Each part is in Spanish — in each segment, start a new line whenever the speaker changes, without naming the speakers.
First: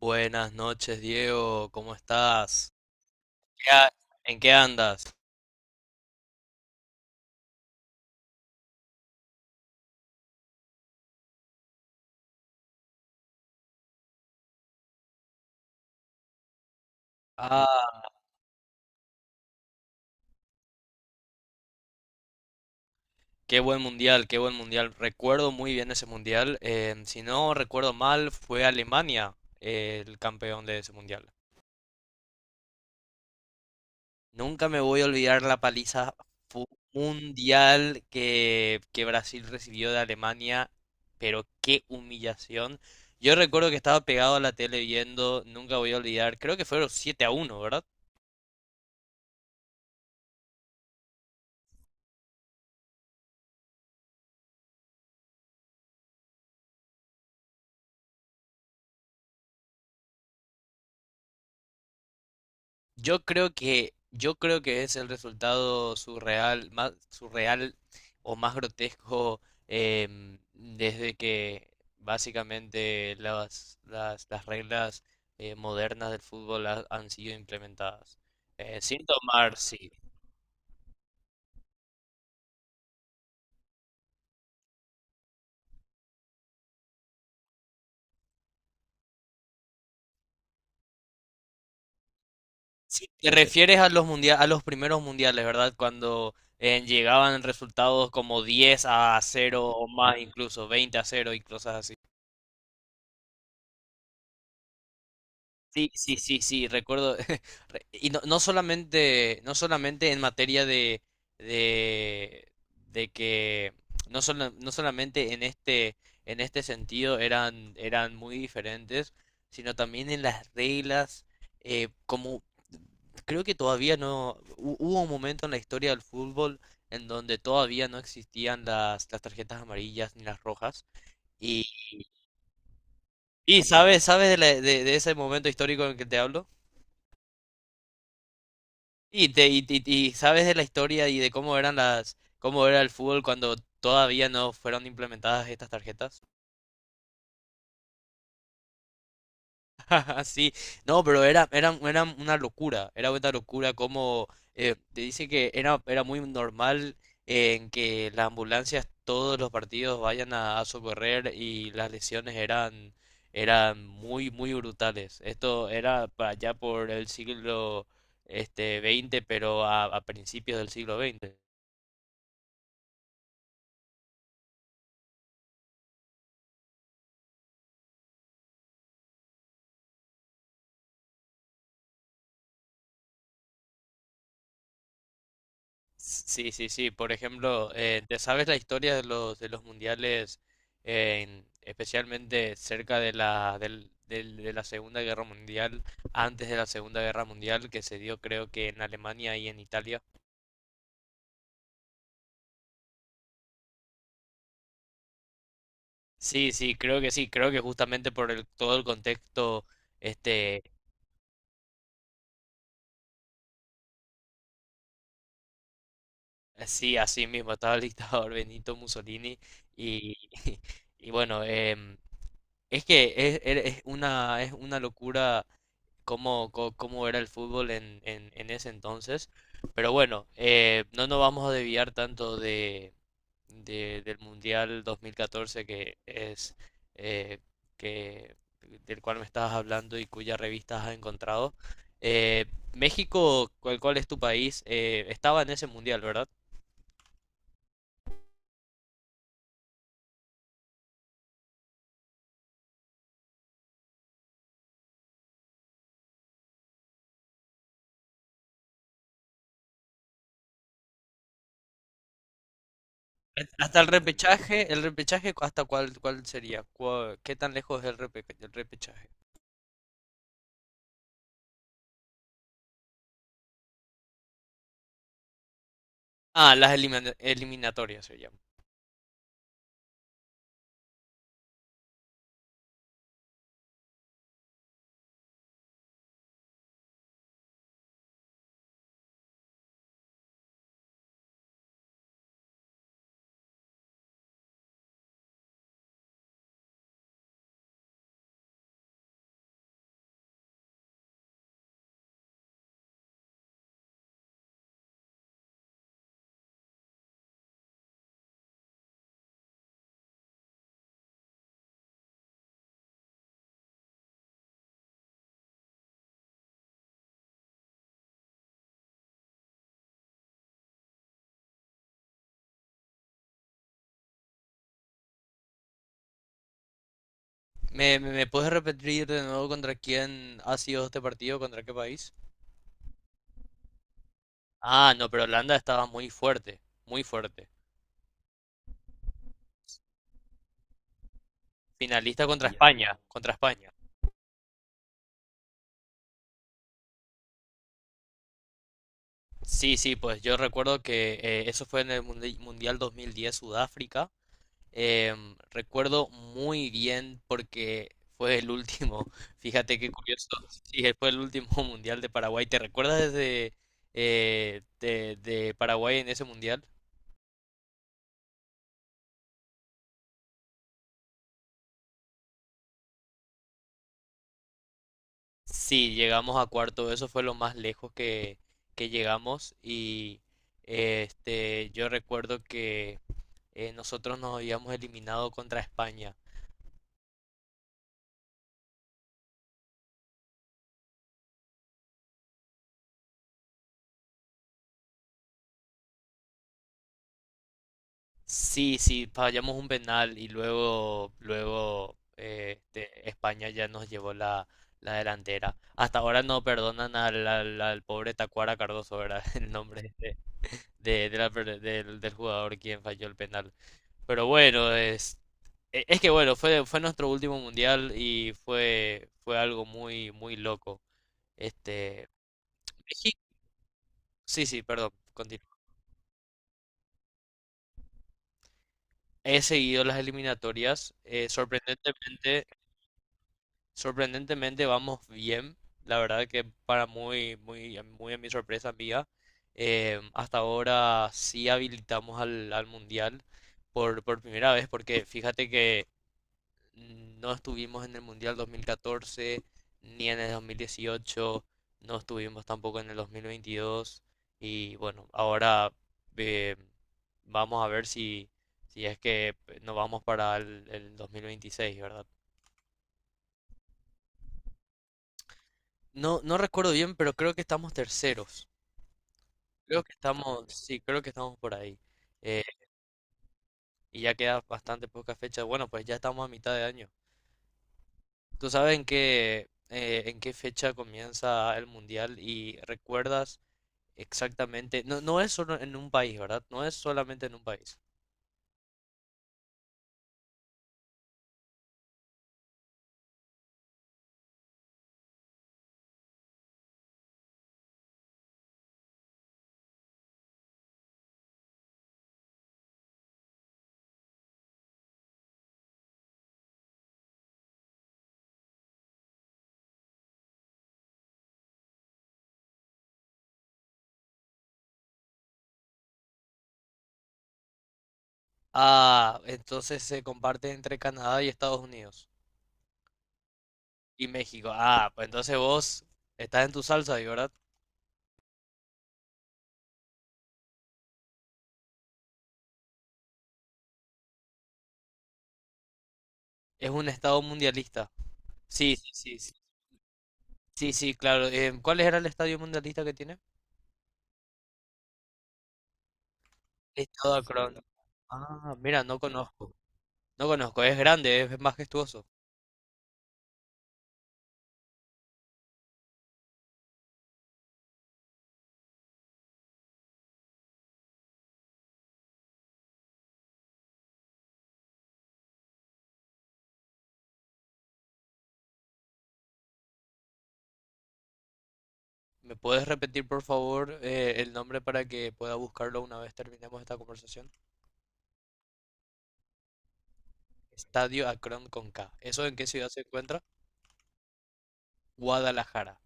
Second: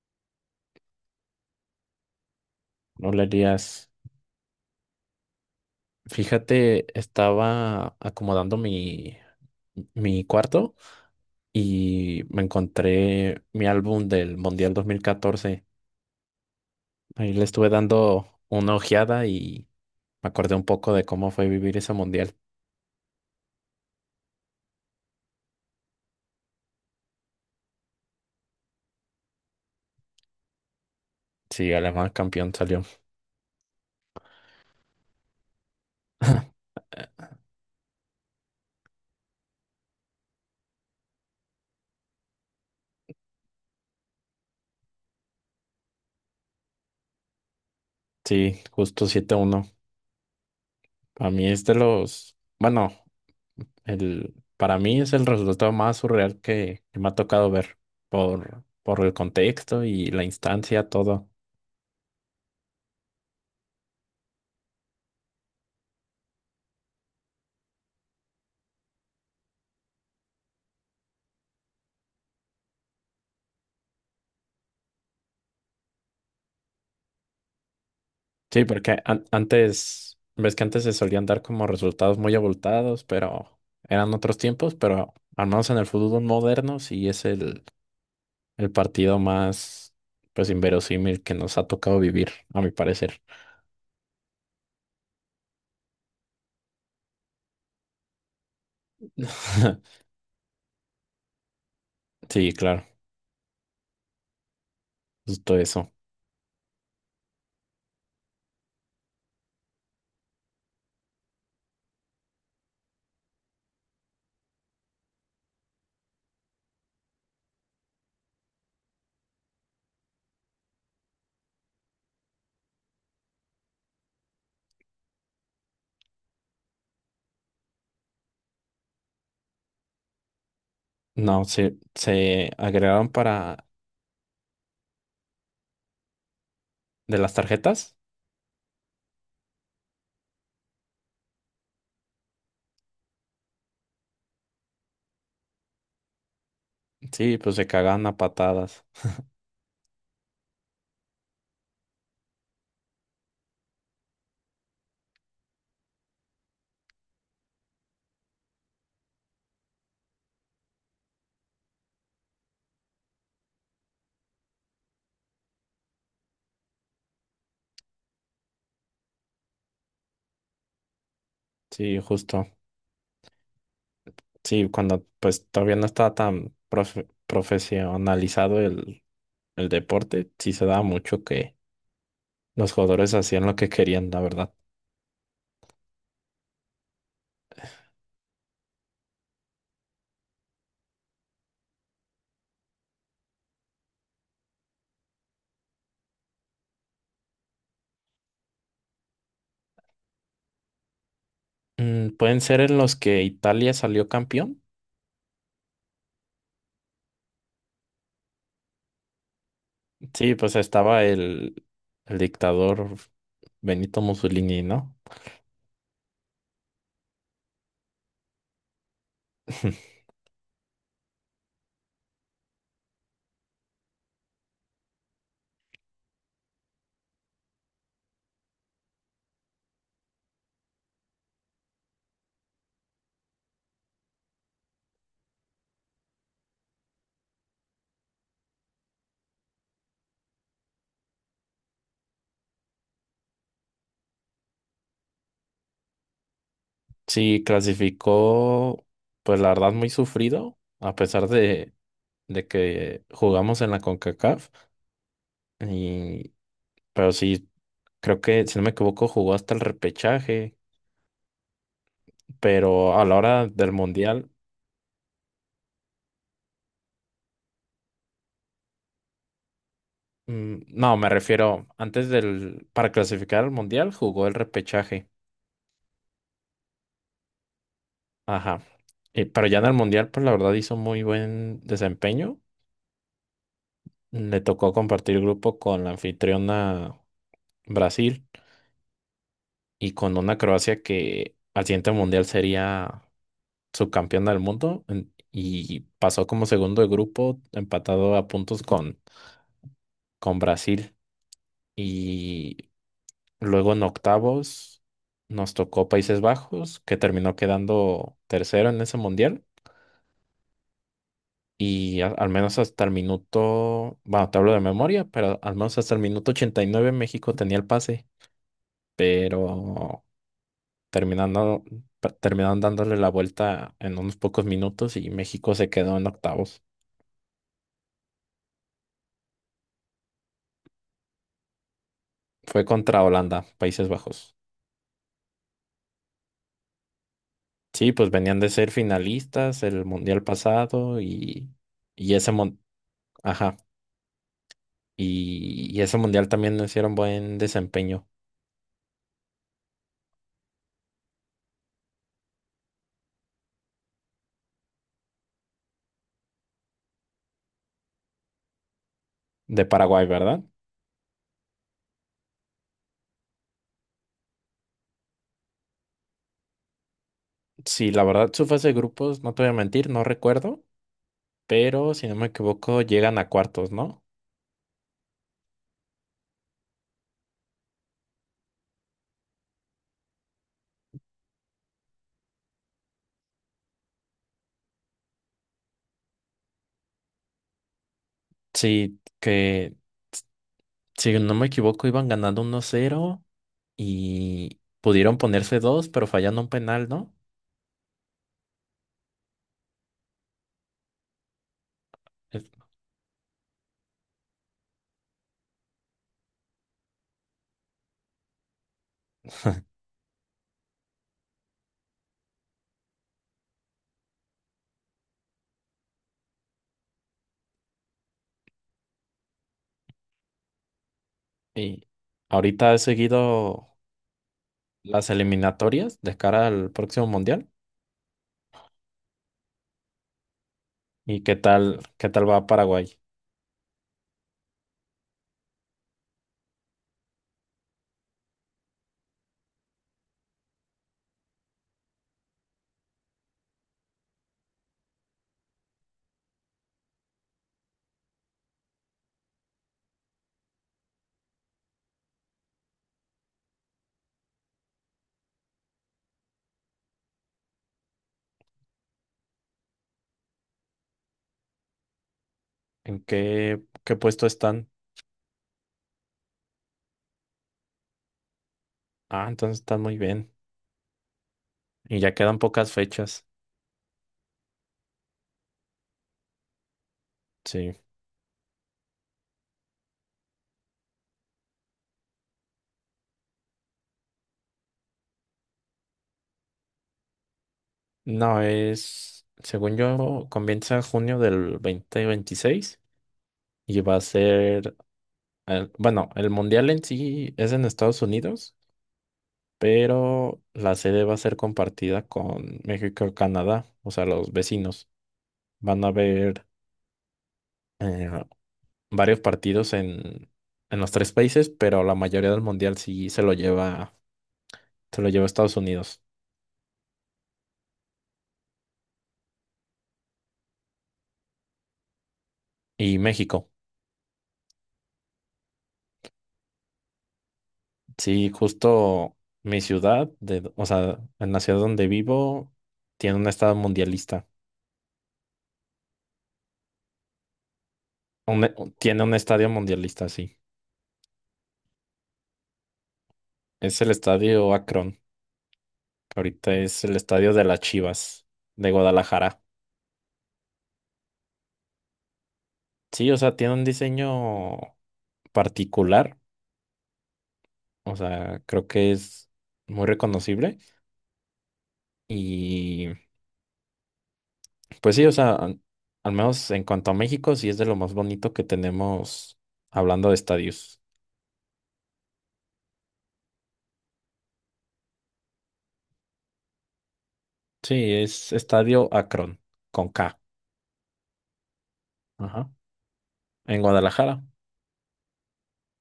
Buenas noches, Diego, ¿cómo estás?
Hola
¿Qué
Elías,
ha- ¿En qué andas?
fíjate, estaba acomodando mi cuarto y me encontré mi álbum del Mundial 2014. Ahí le estuve
Ah,
dando una ojeada y me acordé un poco de cómo fue vivir ese Mundial.
qué buen mundial, qué buen mundial. Recuerdo muy bien ese mundial. Si no recuerdo mal, fue Alemania, el campeón de ese mundial.
Sí, Alemán campeón salió.
Nunca me voy a olvidar la paliza fu- mundial que Brasil recibió de Alemania, pero qué humillación. Yo recuerdo que estaba pegado a la tele viendo, nunca voy a olvidar, creo que fueron 7 a 1, ¿verdad?
Sí, justo 7-1. A mí es de los, bueno, el, para mí es el resultado más surreal que me ha tocado ver por el contexto y la instancia, todo.
Yo creo que es el resultado surreal, más surreal o más grotesco, desde que básicamente las reglas, modernas del fútbol han sido implementadas.
Sí, porque
Sin tomar, sí.
antes, ves que antes se solían dar como resultados muy abultados, pero eran otros tiempos, pero al menos en el fútbol moderno sí es el partido más, pues, inverosímil que nos ha tocado vivir, a mi
Sí,
parecer.
te refieres a a los primeros mundiales, ¿verdad? Cuando, llegaban resultados como 10 a 0 o más, incluso 20 a 0 y cosas.
Sí, claro, justo
Sí,
eso.
sí, sí, sí, recuerdo. Y no solamente, no solamente en materia de, de que no solamente en este sentido eran muy diferentes, sino también en las reglas, como creo que todavía no, hubo un momento en la historia del fútbol en donde todavía no existían las tarjetas amarillas ni las rojas.
No,
Y,
se agregaron para
sabes de, la- de ese momento histórico en que te hablo.
de las tarjetas.
Y sabes de la historia y de cómo eran cómo era el fútbol cuando todavía no fueron implementadas estas tarjetas.
Sí, pues se cagaban a patadas.
Sí, no, pero era una locura, era una locura. Como, te dice que era muy normal en que las ambulancias todos los partidos vayan a socorrer, y las lesiones eran muy, muy brutales. Esto era para allá por el siglo, este, veinte, pero a principios del siglo veinte.
Sí, justo. Sí, cuando pues todavía no estaba tan profesionalizado el deporte sí se daba mucho que los jugadores hacían lo que querían, la verdad.
Sí, sí, sí. Por ejemplo, ¿te sabes la historia de los mundiales, especialmente cerca de la de la Segunda Guerra Mundial, antes de la Segunda Guerra Mundial, que se dio creo que en Alemania y en Italia?
Mm, ¿pueden ser en los que Italia salió campeón?
Sí, sí. Creo que justamente por el, todo el contexto,
Sí, pues
este,
estaba el dictador Benito Mussolini, ¿no?
sí, así mismo estaba el dictador Benito Mussolini, y y bueno, es que es una es una locura cómo, cómo era el fútbol en ese entonces. Pero bueno, no nos vamos a desviar tanto del Mundial 2014, que es, eh, que, del cual me estabas hablando y cuya revista has encontrado. Eh, México, ¿cuál es tu país? Estaba en ese mundial, ¿verdad?
Sí, clasificó, pues la verdad, muy sufrido, a pesar de que jugamos en la CONCACAF. Y, pero sí, creo que, si no me equivoco, jugó hasta el repechaje, pero a la hora del
Hasta
Mundial.
el repechaje, ¿cuál sería? ¿Qué tan lejos es el repechaje?
Mm, no, me refiero, antes del, para clasificar al Mundial jugó el repechaje.
Ah, eliminatorias se llama.
Ajá. Y pero ya en el Mundial, pues la verdad hizo muy buen desempeño. Le tocó compartir grupo con la anfitriona Brasil y con una Croacia que al siguiente Mundial sería subcampeona del mundo y pasó como segundo de grupo empatado a puntos con Brasil. Y luego en octavos nos tocó Países Bajos, que terminó quedando tercero en ese mundial. Y al menos hasta el minuto, bueno, te hablo de memoria, pero al menos hasta el minuto 89 México tenía el pase, pero terminando, terminaron dándole la vuelta en unos pocos minutos y México se quedó en octavos.
¿Me puedes repetir de nuevo contra quién ha sido este partido? ¿Contra qué país?
Fue contra Holanda, Países Bajos.
Ah, no, pero Holanda estaba muy fuerte, muy fuerte.
Sí, pues venían de ser finalistas el mundial pasado y
Finalista
ese
contra España, contra
ajá.
España.
Y ese mundial también no hicieron buen desempeño
Sí, sí, pues yo recuerdo que, eso fue en el Mundial 2010, Sudáfrica. Recuerdo muy bien porque fue el último.
de
Fíjate qué
Paraguay,
curioso.
¿verdad?
Sí, fue el último Mundial de Paraguay. ¿Te recuerdas desde, de Paraguay en ese Mundial?
Sí, la verdad, su fase de grupos, no te voy a mentir, no recuerdo, pero si no me equivoco, llegan a cuartos, ¿no?
Sí, llegamos a cuarto, eso fue lo más lejos que llegamos. Y, yo recuerdo que, nosotros nos habíamos eliminado contra España.
Sí, que si no me equivoco, iban ganando 1-0 y pudieron ponerse 2 pero fallando un penal, ¿no?
Sí, sí, fallamos un penal y luego
Es-
España ya nos llevó la delantera. Hasta ahora no perdonan al pobre Tacuara Cardoso, ¿verdad? El nombre de del jugador quien falló el penal. Pero bueno, es que bueno, fue nuestro último mundial, y fue algo muy, muy loco.
Y
Este,
ahorita he
México,
seguido
sí, sí, perdón,
las
continúo.
eliminatorias de cara al próximo mundial.
He seguido las eliminatorias,
¿Y qué tal va Paraguay?
sorprendentemente vamos bien. La verdad que para muy a mi sorpresa mía, hasta ahora sí habilitamos al mundial por primera vez, porque fíjate que no estuvimos en el Mundial 2014 ni en el 2018, no estuvimos tampoco en el 2022. Y bueno, ahora, eh, vamos a ver si es que nos vamos para el 2026, ¿verdad?
¿En qué, qué puesto están?
No, no recuerdo bien, pero creo que estamos terceros.
Ah, entonces
Creo
están
que
muy bien.
estamos, sí, creo que estamos por ahí.
Y ya
Eh,
quedan pocas fechas.
y ya queda bastante poca fecha. Bueno, pues ya estamos a mitad de año.
Sí.
¿Tú sabes en qué fecha comienza el mundial? Y recuerdas exactamente. No, no es solo en un país, ¿verdad? No es solamente en un país.
No, es, según yo, comienza en junio del 2026 y va a bueno, el mundial en sí es en Estados Unidos, pero la sede va a ser compartida con México y Canadá, o sea, los vecinos. Van a haber eh, varios partidos en los tres países, pero la mayoría del mundial sí se lo lleva Estados Unidos
Ah, entonces se comparte entre Canadá y Estados Unidos.
y México.
Y México. Ah, pues entonces vos estás en tu salsa ahí, ¿verdad?
Sí, justo mi ciudad, de, o sea, en la ciudad donde vivo, tiene un estado mundialista.
Es un estado mundialista.
Un
Sí, sí,
tiene
sí.
un
Sí,
estadio mundialista, sí.
sí, sí, claro. ¿Cuál era el estadio mundialista que tiene?
Es el estadio Akron, que ahorita es el
Estado
estadio de
Akron.
las Chivas
Ah,
de
mira, no
Guadalajara.
conozco. No conozco. Es grande, es majestuoso.
Sí, o sea, tiene un diseño particular, o sea, creo que es muy reconocible. Y pues sí, o sea, al menos en cuanto a México, sí es de lo más bonito que tenemos hablando de estadios.
¿Me puedes repetir, por favor, el nombre para que pueda buscarlo una vez terminemos esta conversación?
Sí, es Estadio Akron, con K.
Estadio Akron con K. ¿Eso en qué
Ajá.
ciudad se encuentra?
En Guadalajara.
Guadalajara.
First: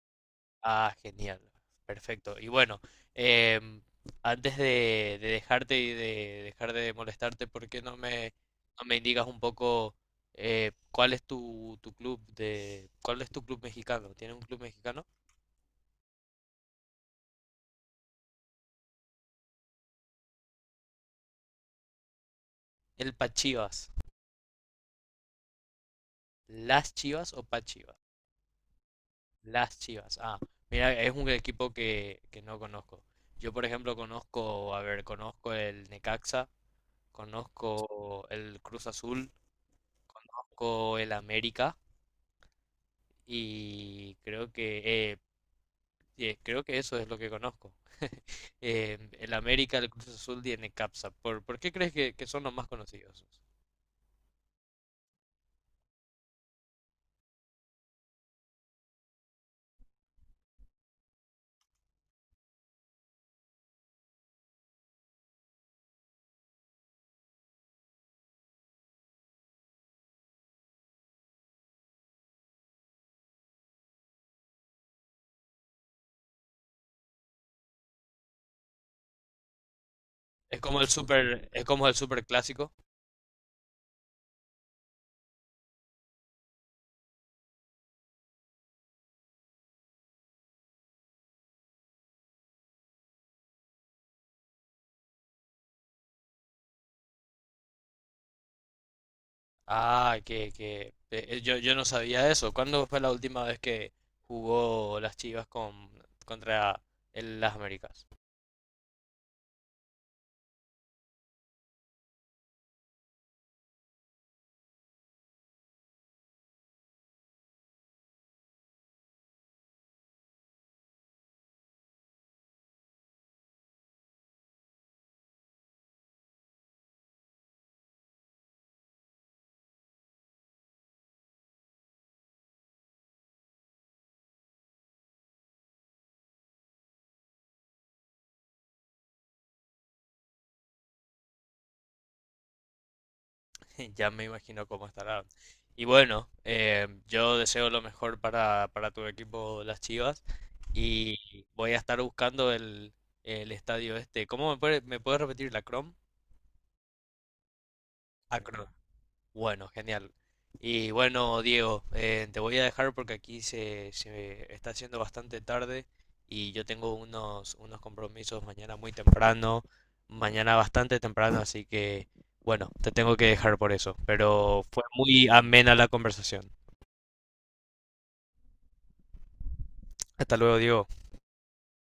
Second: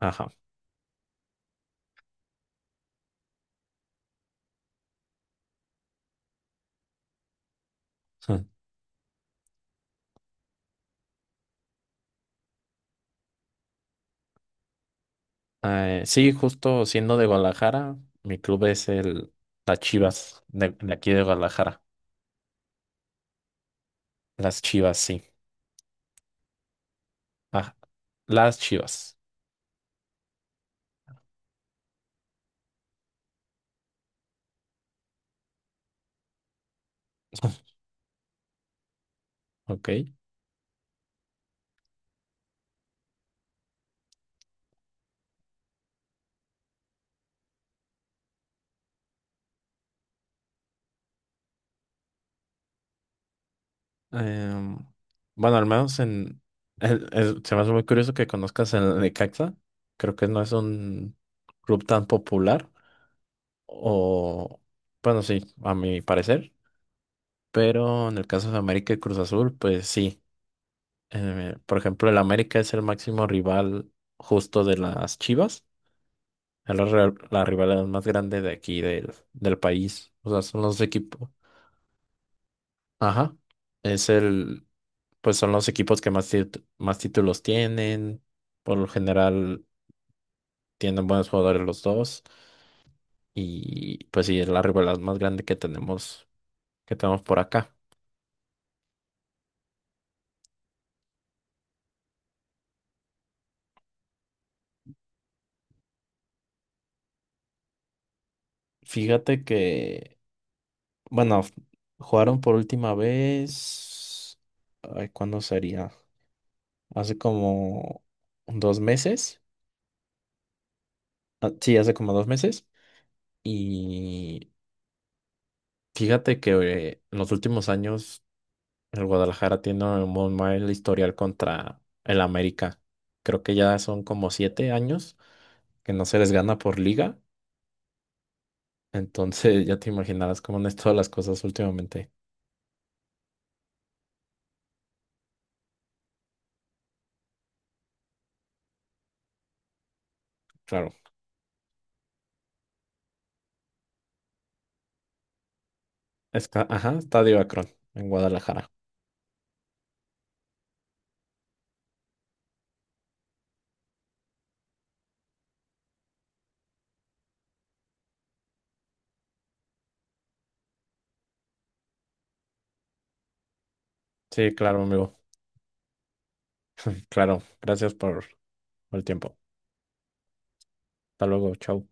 Ajá.
Ah, genial. Perfecto. Y bueno, em, antes de dejarte y de dejar de molestarte, ¿por qué no me indicas un poco, cuál es tu, cuál es tu club mexicano? ¿Tienes un club mexicano?
Sí, justo siendo de Guadalajara, mi club es el las Chivas, de aquí de Guadalajara.
El Pachivas.
Las Chivas, sí.
¿Las Chivas o
Ah,
Pachivas?
las Chivas.
Las Chivas. Ah, mira, es un equipo que no conozco. Yo, por ejemplo, conozco, a ver, conozco el Necaxa, conozco el Cruz Azul,
Ok.
conozco el América, y creo que eso es lo que conozco. El América, el Cruz Azul y el Capsa. ¿Por qué crees que son los más conocidos?
Em, bueno, al menos en. El se me hace muy curioso que conozcas el Necaxa. Creo que no es un club tan popular. O. Bueno, sí, a mi parecer. Pero en el caso de América y Cruz Azul, pues sí. Por ejemplo, el América es el máximo rival justo de las Chivas. Es la rivalidad más grande de aquí del país. O sea,
Es
son los
como el
equipos.
super, es como el super clásico.
Ajá. Es el, pues son los equipos que más títulos tienen. Por lo general tienen buenos jugadores los dos. Y pues sí, es la rivalidad más grande que tenemos por acá.
Ah, que yo, yo no sabía eso. ¿Cuándo fue la última vez que jugó las Chivas contra las Américas?
Fíjate que Bueno, f- Jugaron por última vez. Ay, ¿cuándo sería? Hace como dos meses. Ah, sí, hace como dos meses. Y fíjate que en los últimos años el Guadalajara tiene un mal historial contra el América. Creo que ya son como 7 años que no se les gana por liga. Entonces ya te imaginarás cómo han estado las cosas últimamente.
Ya me imagino cómo estará. Y bueno, yo deseo lo mejor para tu equipo, las Chivas,
Claro.
y voy a estar buscando el estadio este. ¿Me puedes repetir la Crom?
Está, ajá, Estadio Akron en
Acron.
Guadalajara.
Bueno, genial. Y bueno, Diego, te voy a dejar porque aquí se está haciendo bastante tarde, y yo tengo unos compromisos mañana muy temprano, mañana bastante temprano, así que bueno, te tengo que dejar por eso.
Sí,
Pero
claro,
fue
amigo.
muy amena la conversación.
Claro, gracias por el tiempo.
Hasta luego, Diego.
Hasta luego, chao.